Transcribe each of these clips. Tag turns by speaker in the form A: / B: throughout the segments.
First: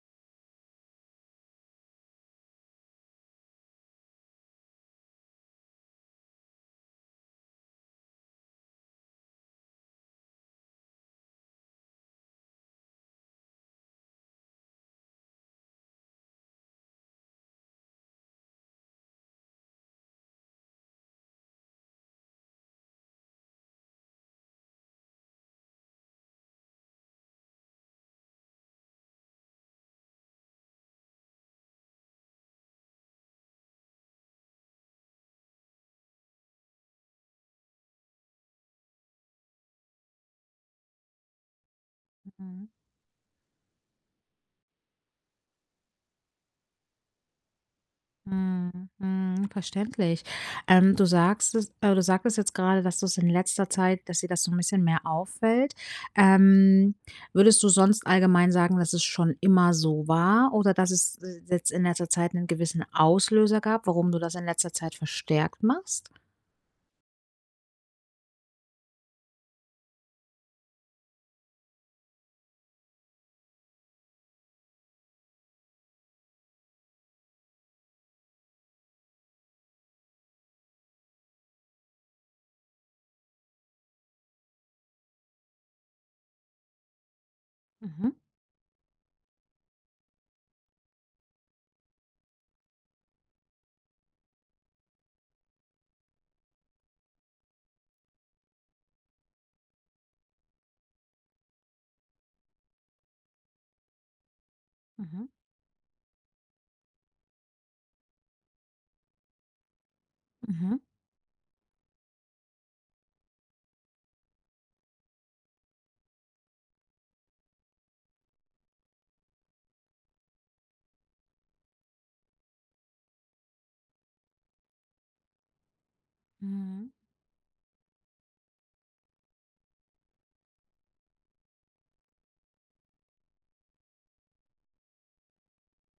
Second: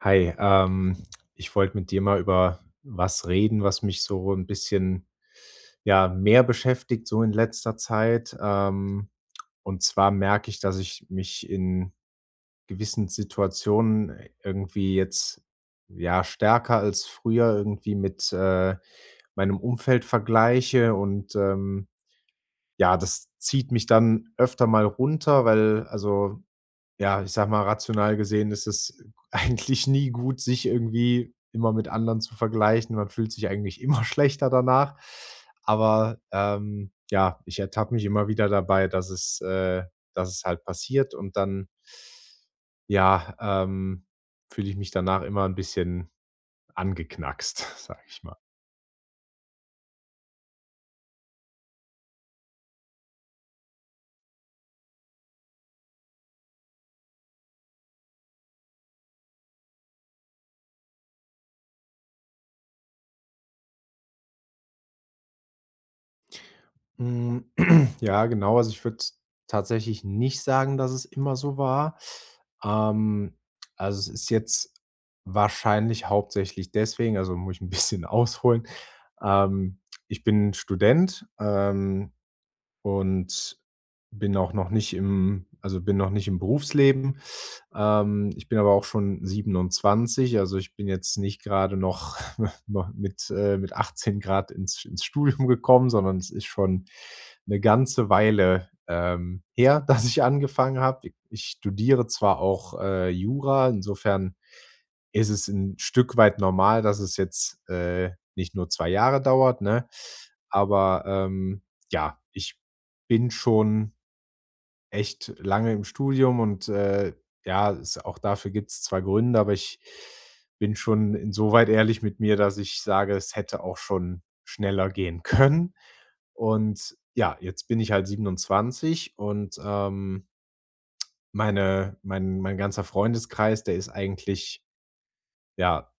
A: Hi, ich wollte mit dir mal über was reden, was mich so ein bisschen, ja, mehr beschäftigt so in letzter Zeit. Und zwar merke ich, dass ich mich in gewissen Situationen irgendwie jetzt, ja, stärker als früher irgendwie mit, meinem Umfeld vergleiche und, ja, das zieht mich dann öfter mal runter, weil also ja, ich sage mal, rational gesehen ist es eigentlich nie gut, sich irgendwie immer mit anderen zu vergleichen. Man fühlt sich eigentlich immer schlechter danach. Aber, ja, ich ertappe mich immer wieder dabei, dass es halt passiert und dann,
B: Mhm.
A: ja, fühle ich mich danach immer ein bisschen angeknackst, sage ich mal.
B: Mhm. Mhm. Verständlich. Du sagst es, du sagtest jetzt gerade, dass du es in letzter Zeit, dass dir das so ein bisschen mehr auffällt. Ähm, Würdest du sonst allgemein sagen, dass es schon immer so war oder dass es jetzt in letzter Zeit einen gewissen Auslöser gab, warum du das in letzter Zeit verstärkt machst?
A: Hm, ja, genau. Also, ich würde tatsächlich nicht sagen, dass es immer so war. Ähm, also, es ist jetzt wahrscheinlich hauptsächlich deswegen also, muss ich ein bisschen ausholen. Ähm, Ich bin Student, und bin auch noch nicht im also, bin noch nicht im Berufsleben.
B: Mhm.
A: Ich bin aber auch schon 27, also, ich bin jetzt nicht gerade noch noch mit 18 ins Studium gekommen, sondern es ist schon eine ganze Weile, her, dass ich angefangen habe. I ich studiere zwar auch, Jura, insofern
B: Mhm.
A: ist es ein Stück weit normal, dass es jetzt, nicht nur 2 Jahre dauert, ne?
B: Mhm.
A: Aber, ja, ich bin schon echt lange im Studium und, ja, es auch dafür gibt's zwar Gründe, aber ich bin schon insoweit ehrlich mit mir, dass ich sage, es hätte auch schon schneller gehen können.
B: Mhm.
A: Und ja, jetzt bin ich halt 27 und, mein ganzer Freundeskreis, der ist eigentlich, ja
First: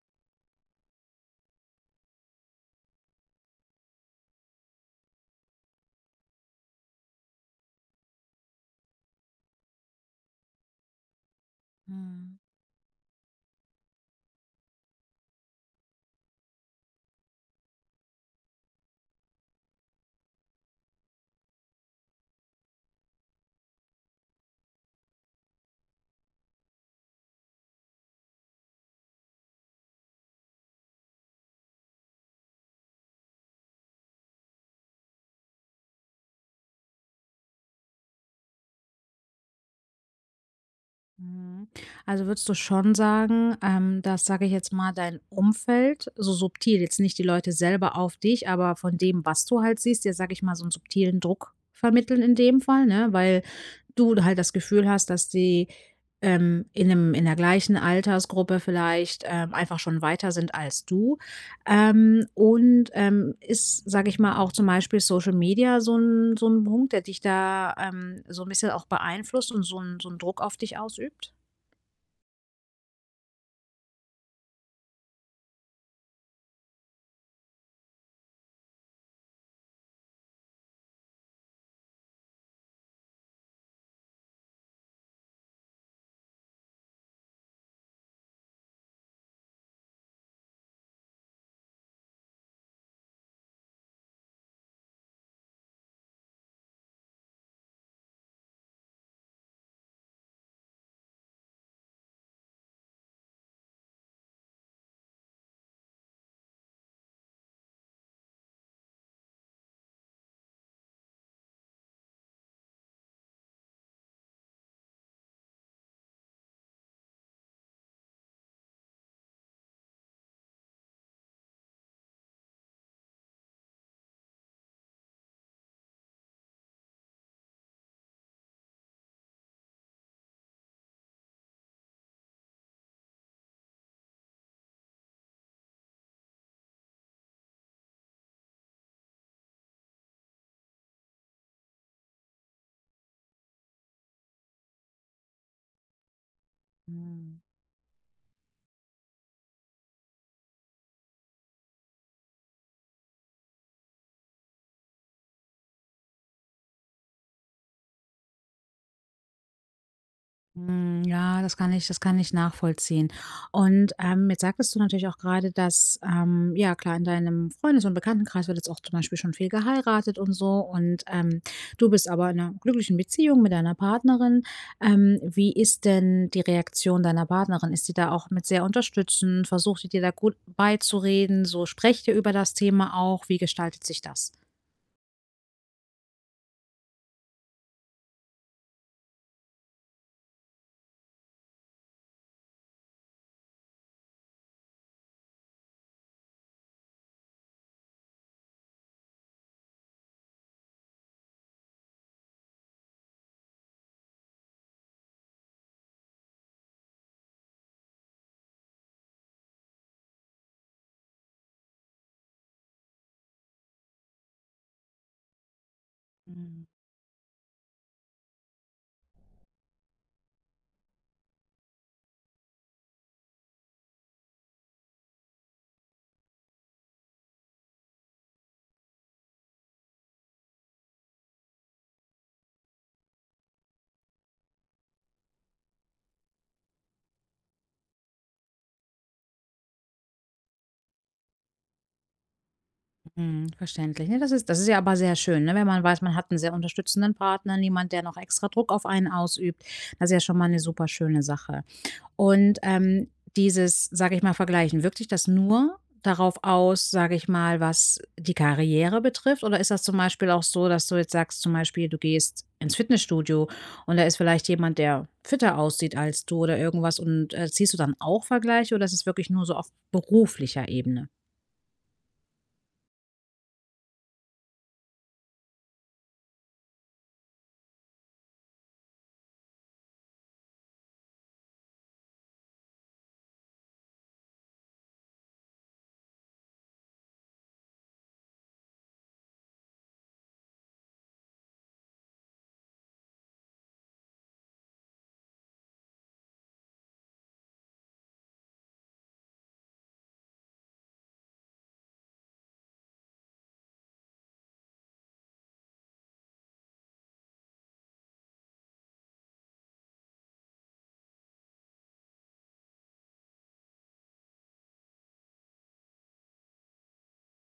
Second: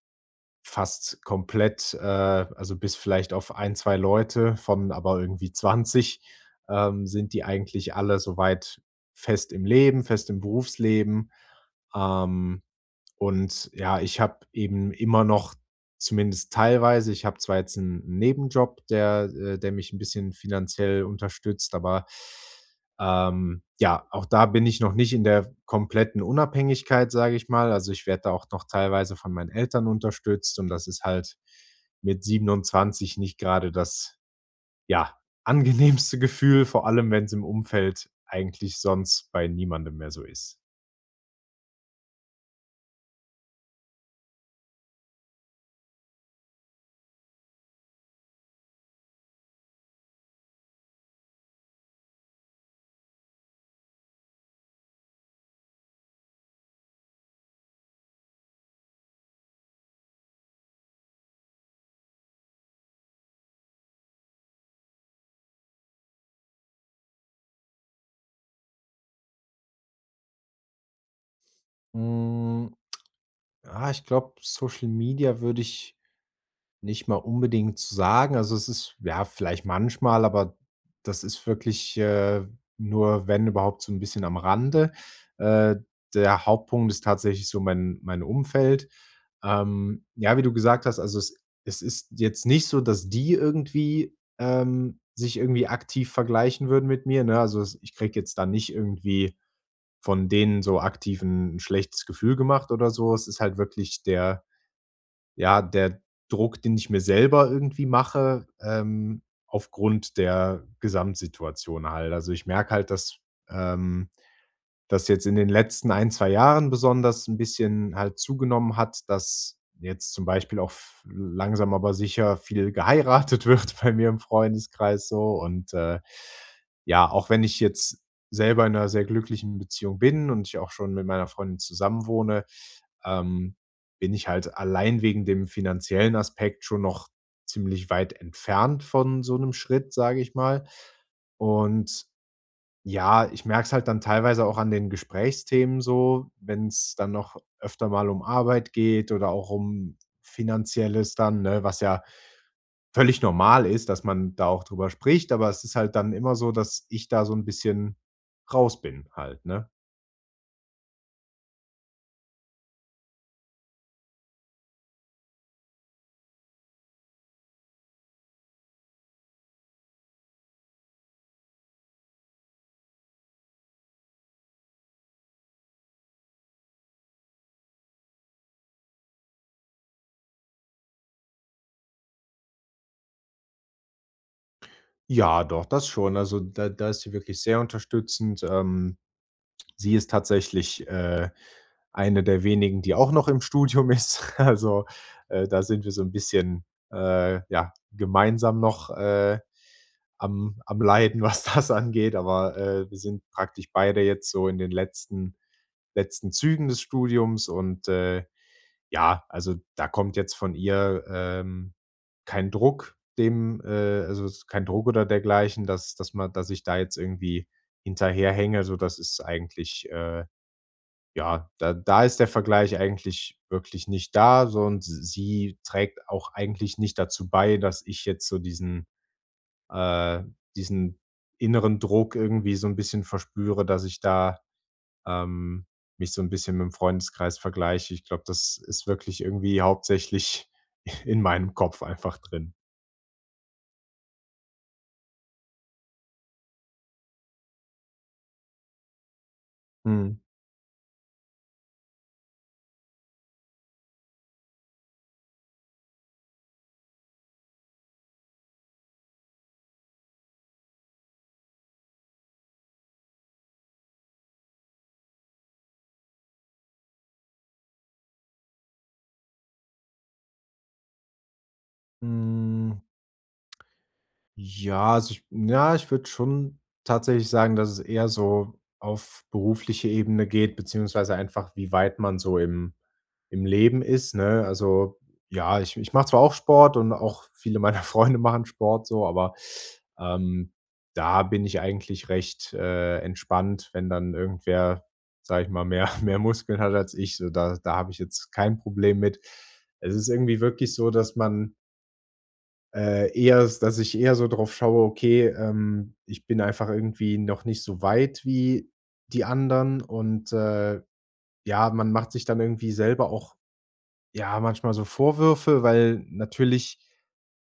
A: fast komplett, also bis vielleicht auf ein 2 Leute von aber irgendwie 20 sind die eigentlich alle soweit fest im Leben, fest im Berufsleben.
B: Mhm.
A: Ähm und ja, ich habe eben immer noch zumindest teilweise ich habe zwar jetzt einen Nebenjob, der der mich ein bisschen finanziell unterstützt, aber, ja, auch da bin ich noch nicht in der kompletten Unabhängigkeit, sage ich mal. Also, ich werde da auch noch teilweise von meinen Eltern unterstützt und das ist halt mit 27 nicht gerade das, ja, angenehmste Gefühl, vor allem wenn es im Umfeld eigentlich sonst bei niemandem mehr so ist.
B: Mhm. Also würdest du schon sagen, dass, sage ich jetzt mal, dein Umfeld so subtil, jetzt nicht die Leute selber auf dich, aber von dem, was du halt siehst, dir, sage ich mal, so einen subtilen Druck vermitteln in dem Fall, ne? Weil du halt das Gefühl hast, dass die in einem, in der gleichen Altersgruppe vielleicht einfach schon weiter sind als du. Und ist, sage ich mal, auch zum Beispiel Social Media so ein Punkt, der dich da so ein bisschen auch beeinflusst und so, ein, so einen Druck auf dich ausübt?
A: Hm. Ah, ich glaube, Social Media würde ich nicht mal unbedingt sagen. Also, es ist ja vielleicht manchmal, aber das ist wirklich, nur, wenn überhaupt, so ein bisschen am Rande. Äh, Der Hauptpunkt ist tatsächlich so mein Umfeld. Ja, wie du gesagt hast, also, es ist jetzt nicht so, dass die irgendwie, sich irgendwie aktiv vergleichen würden mit mir, ne? Also, es ich kriege jetzt da nicht irgendwie von denen so aktiv 'n schlechtes Gefühl gemacht oder so. Es ist halt wirklich der ja, der Druck, den ich mir selber irgendwie mache, aufgrund der Gesamtsituation halt. Also, ich merke halt, dass, ähm das jetzt in den letzten ein 2 Jahren besonders ein bisschen halt zugenommen hat, dass jetzt zum Beispiel auch f langsam aber sicher viel geheiratet wird bei mir im Freundeskreis so und, ja, auch wenn ich jetzt selber in einer sehr glücklichen Beziehung bin und ich auch schon mit meiner Freundin zusammenwohne, ähm, bin ich halt allein wegen dem finanziellen Aspekt schon noch ziemlich weit entfernt von so einem Schritt, sage ich mal. Und ja, ich merke es halt dann teilweise auch an den Gesprächsthemen so, wenn's dann noch öfter mal um Arbeit geht oder auch um Finanzielles dann, ne, was ja völlig normal ist, dass man da auch drüber spricht, aber es ist halt dann immer so, dass ich da so ein bisschen raus bin halt, ne?
B: Hm, ja, das kann ich nachvollziehen. Und, jetzt sagtest du natürlich auch gerade, dass, ja klar, in deinem Freundes und Bekanntenkreis wird jetzt auch zum Beispiel schon viel geheiratet und so und, du bist aber in einer glücklichen Beziehung mit deiner Partnerin. Wie ist denn die Reaktion deiner Partnerin? Ist sie da auch mit sehr unterstützend? Versucht sie dir da gut beizureden? So, sprecht ihr über das Thema auch? Wie gestaltet sich das?
A: Ja, doch, das schon. Also, da ist sie wirklich sehr unterstützend. Ähm, sie ist tatsächlich, eine der wenigen, die auch noch im Studium ist. Also, da sind wir so ein bisschen, ja, gemeinsam noch, am Leiden, was das angeht. Aber, wir sind praktisch beide jetzt so in den letzten Zügen des Studiums und, ja, also, da kommt jetzt von ihr, kein Druck, dem also, es ist kein Druck oder dergleichen, dass dass man dass ich
B: Mhm.
A: da jetzt irgendwie hinterherhänge. So, das ist eigentlich ja, da ist der Vergleich eigentlich wirklich nicht da, so und sie trägt auch eigentlich nicht dazu bei, dass ich jetzt so diesen äh, diesen inneren Druck irgendwie so ein bisschen verspüre, dass ich da, ähm, mich so ein bisschen mit dem Freundeskreis vergleiche. Ich glaube, das ist wirklich irgendwie hauptsächlich in meinem Kopf einfach drin.
B: Mhm, verständlich. Ne, das ist ja aber sehr schön, ne, wenn man weiß, man hat einen sehr unterstützenden Partner, niemand, der noch extra Druck auf einen ausübt. Das ist
A: Mhm.
B: ja schon mal eine super schöne Sache. Und, dieses, sage ich mal, Vergleichen, wirkt sich das nur darauf aus, sage ich mal, was die Karriere betrifft? Oder ist das zum Beispiel auch so, dass du jetzt sagst, zum Beispiel, du gehst ins Fitnessstudio und da ist vielleicht jemand, der fitter aussieht als du oder irgendwas und, ziehst du dann auch Vergleiche oder ist es wirklich nur so auf beruflicher Ebene?
A: Hm. Ja, also ich ja, ich würde schon tatsächlich sagen, dass es eher so auf berufliche Ebene geht, beziehungsweise einfach, wie weit man so im im Leben ist, ne? Also, ja, ich mache zwar auch Sport und auch viele meiner Freunde machen Sport so, aber, ähm, da bin ich eigentlich recht, entspannt, wenn dann irgendwer, sage ich mal, mehr mehr Muskeln hat als ich, so da habe ich jetzt kein Problem mit. Es ist irgendwie wirklich so, dass man eher s dass ich eher so drauf schaue, okay, ich bin einfach irgendwie noch nicht so weit wie die anderen und, ja, man macht sich dann irgendwie selber auch, ja, manchmal so Vorwürfe, weil natürlich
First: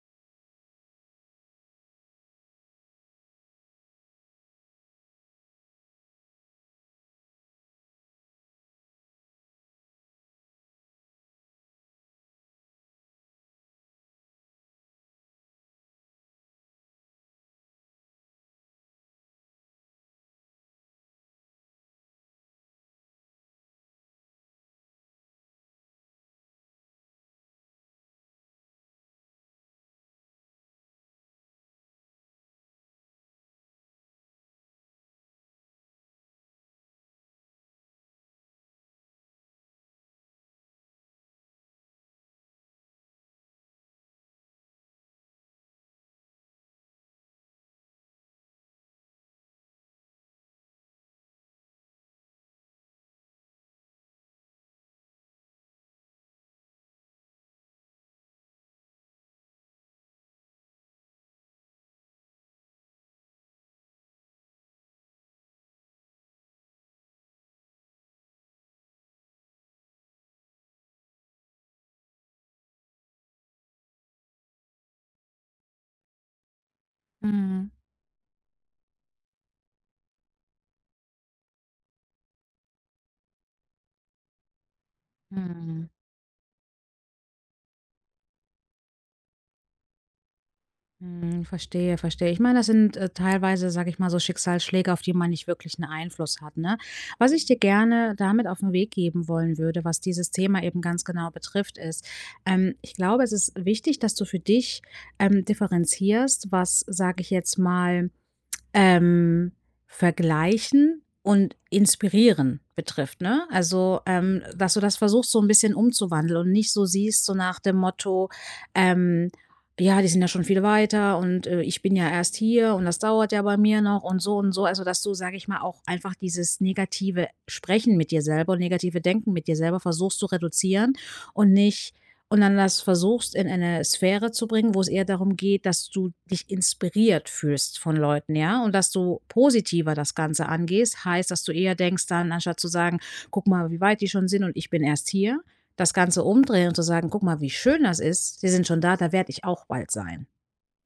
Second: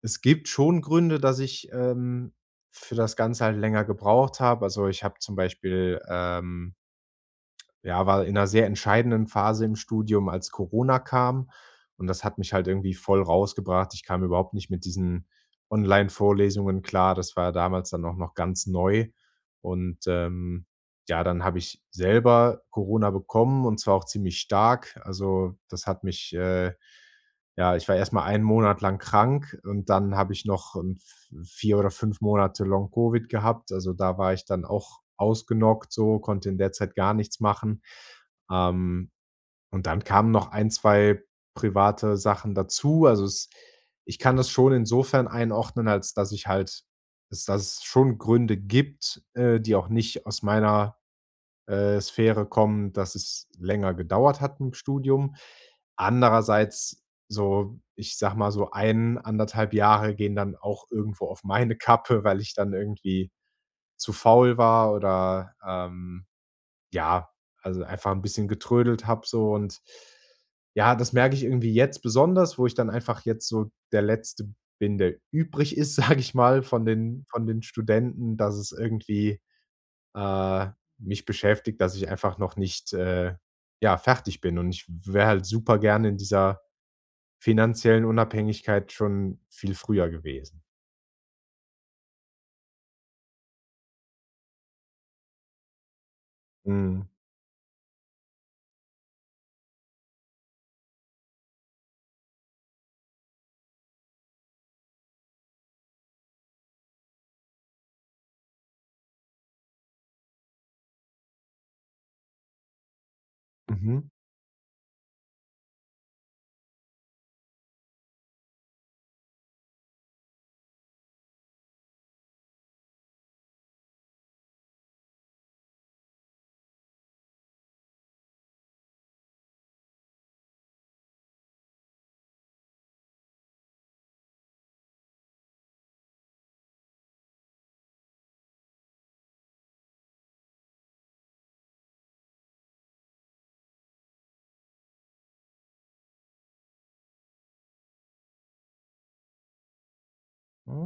A: es gibt schon Gründe, dass ich, für das Ganze halt länger gebraucht habe. Also, ich habe zum Beispiel, ja, war in einer sehr entscheidenden Phase im Studium, als Corona kam und das hat mich halt irgendwie voll rausgebracht. Ich kam überhaupt nicht mit diesen Online-Vorlesungen klar. Das war damals dann auch noch ganz neu und, ja, dann habe ich selber Corona bekommen und zwar auch ziemlich stark. Also, das hat mich, ja, ich war erst mal 1 Monat lang krank und dann habe ich noch, v 4 oder 5 Monate Long Covid gehabt. Also, da war ich dann auch ausgenockt so, konnte in der Zeit gar nichts machen. Ähm, und dann kamen noch ein 2 private Sachen dazu. Also, es ich kann das schon insofern einordnen, als dass ich halt es schon Gründe gibt, die auch nicht aus meiner Sphäre kommen, dass es länger gedauert hat im Studium. Andererseits so, ich sag mal, so ein 1,5 Jahre gehen dann auch irgendwo auf meine Kappe, weil ich dann irgendwie zu faul war oder, ja, also einfach ein bisschen getrödelt habe so und ja, das merke ich irgendwie jetzt besonders, wo ich dann einfach jetzt so der Letzte bin, der übrig ist, sage ich mal, von den
B: Mhm,
A: Studenten, dass es irgendwie äh, mich beschäftigt, dass ich einfach noch nicht, ja, fertig bin. Und ich wäre halt super
B: mhm.
A: gerne in dieser finanziellen Unabhängigkeit schon viel früher gewesen.
B: Hm, verstehe, verstehe. Ich meine, das sind, teilweise, sage ich mal, so Schicksalsschläge, auf die man nicht wirklich einen Einfluss hat, ne?
A: Mhm.
B: Was ich dir gerne damit auf den Weg geben wollen würde, was dieses Thema eben ganz genau betrifft, ist, ich glaube, es ist wichtig, dass du für dich, differenzierst, was, sage ich jetzt mal ähm, vergleichen und inspirieren betrifft, ne? Also,
A: Mhm.
B: dass du das versuchst, so ein bisschen umzuwandeln und nicht so siehst, so nach dem Motto, ähm: „Ja, die sind ja schon viel weiter und, ich bin ja erst hier und das dauert ja bei mir noch und so und so.“ Also, dass du, sage ich mal, auch einfach dieses negative Sprechen mit dir selber und negative Denken mit dir selber versuchst zu reduzieren und nicht und dann das versuchst, in eine Sphäre zu bringen, wo es eher darum geht, dass du dich inspiriert fühlst von Leuten, ja? Und dass du positiver das Ganze angehst. Heißt, dass du eher denkst dann, anstatt zu sagen: „Guck mal, wie weit die schon sind und ich bin erst hier“, das Ganze umdrehen und zu sagen: „Guck mal, wie schön das ist. Sie sind schon da, da werde ich auch bald sein.“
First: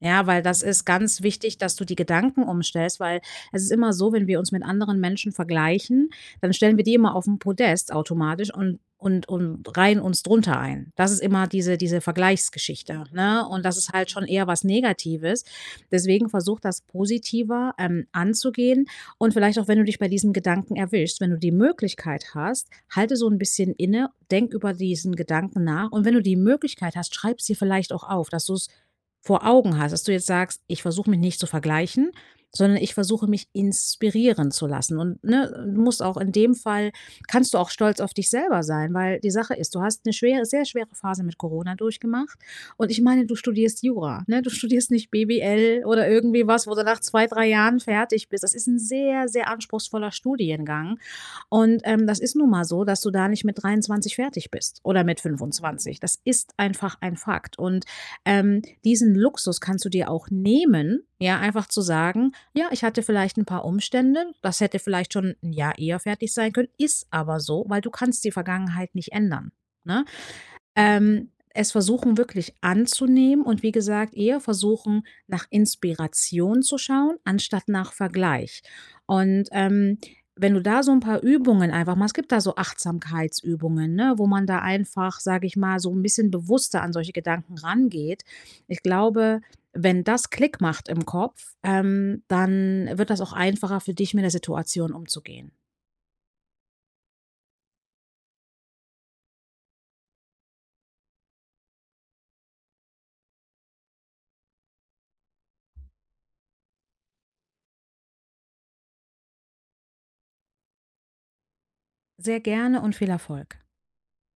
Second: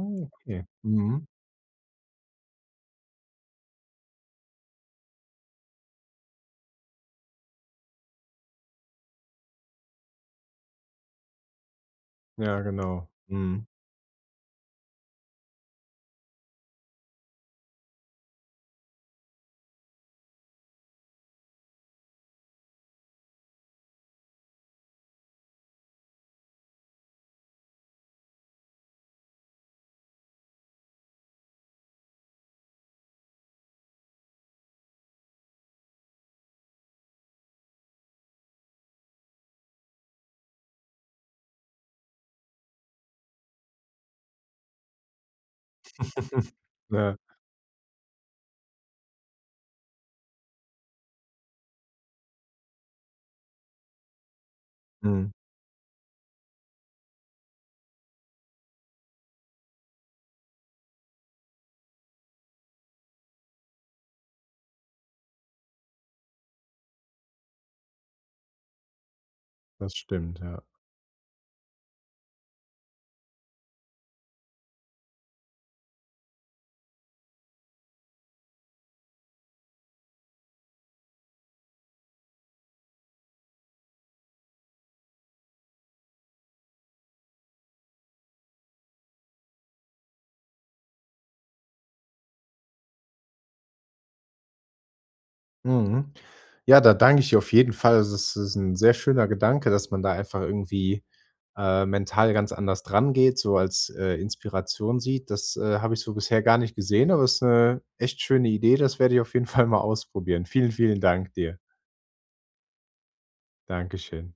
B: Ja, weil das
A: okay.
B: ist ganz
A: Mhm.
B: wichtig, dass du die Gedanken umstellst, weil es ist immer so, wenn wir uns mit anderen Menschen vergleichen, dann stellen wir die immer auf 'n Podest automatisch und und reihen uns drunter ein. Das ist immer diese
A: Ja,
B: Vergleichsgeschichte,
A: genau.
B: ne? Und
A: Mhm.
B: das ist halt schon eher was Negatives. Deswegen versuch das positiver, anzugehen und vielleicht auch, wenn du dich bei diesem Gedanken erwischst, wenn du die Möglichkeit hast, halte so ein bisschen inne, denk über diesen Gedanken nach und wenn du die Möglichkeit hast, schreib sie vielleicht auch auf, dass du's vor Augen hast, dass du jetzt sagst: „Ich versuche mich nicht zu vergleichen, sondern ich versuche mich inspirieren zu lassen.“ Und, ne, du musst auch in dem Fall kannst du auch stolz auf dich selber sein, weil die Sache ist, du hast eine schwere sehr schwere Phase mit Corona durchgemacht und ich meine, du studierst Jura, ne? Du studierst nicht BWL oder irgendwie was, wo du nach
A: Ja.
B: 2 3 Jahren fertig bist. Das ist ein sehr, sehr anspruchsvoller Studiengang und das ist nun mal so, dass du da nicht mit 23 fertig bist oder mit
A: Mhm.
B: 25. Das ist einfach ein Fakt. Und diesen Luxus kannst du dir auch nehmen, ja, einfach zu sagen, ja, ich hatte vielleicht ein paar Umstände, das hätte vielleicht schon 1 Jahr eher fertig sein können, ist aber so, weil du kannst die Vergangenheit nicht ändern.
A: Das
B: Ne?
A: stimmt, ja.
B: Ähm, es versuchen wirklich anzunehmen und wie gesagt, eher versuchen, nach Inspiration zu schauen, anstatt nach Vergleich. Und, wenn du da so ein paar Übungen einfach mal es gibt da so Achtsamkeitsübungen, ne, wo man da einfach, sage ich mal, so ein bisschen bewusster an solche Gedanken rangeht. Ich glaube, wenn das Klick macht im Kopf, dann wird das auch einfacher für dich, mit der Situation umzugehen.
A: Mhm. Ja, da danke ich dir auf jeden Fall. Also, das ist ein sehr schöner Gedanke, dass man da einfach irgendwie, mental ganz anders dran geht, so als, Inspiration sieht. Das, habe ich so bisher gar nicht gesehen, aber es ist eine echt schöne Idee. Das werde ich auf jeden Fall mal ausprobieren. Vielen, vielen Dank dir.
B: Sehr gerne und viel Erfolg.
A: Dankeschön.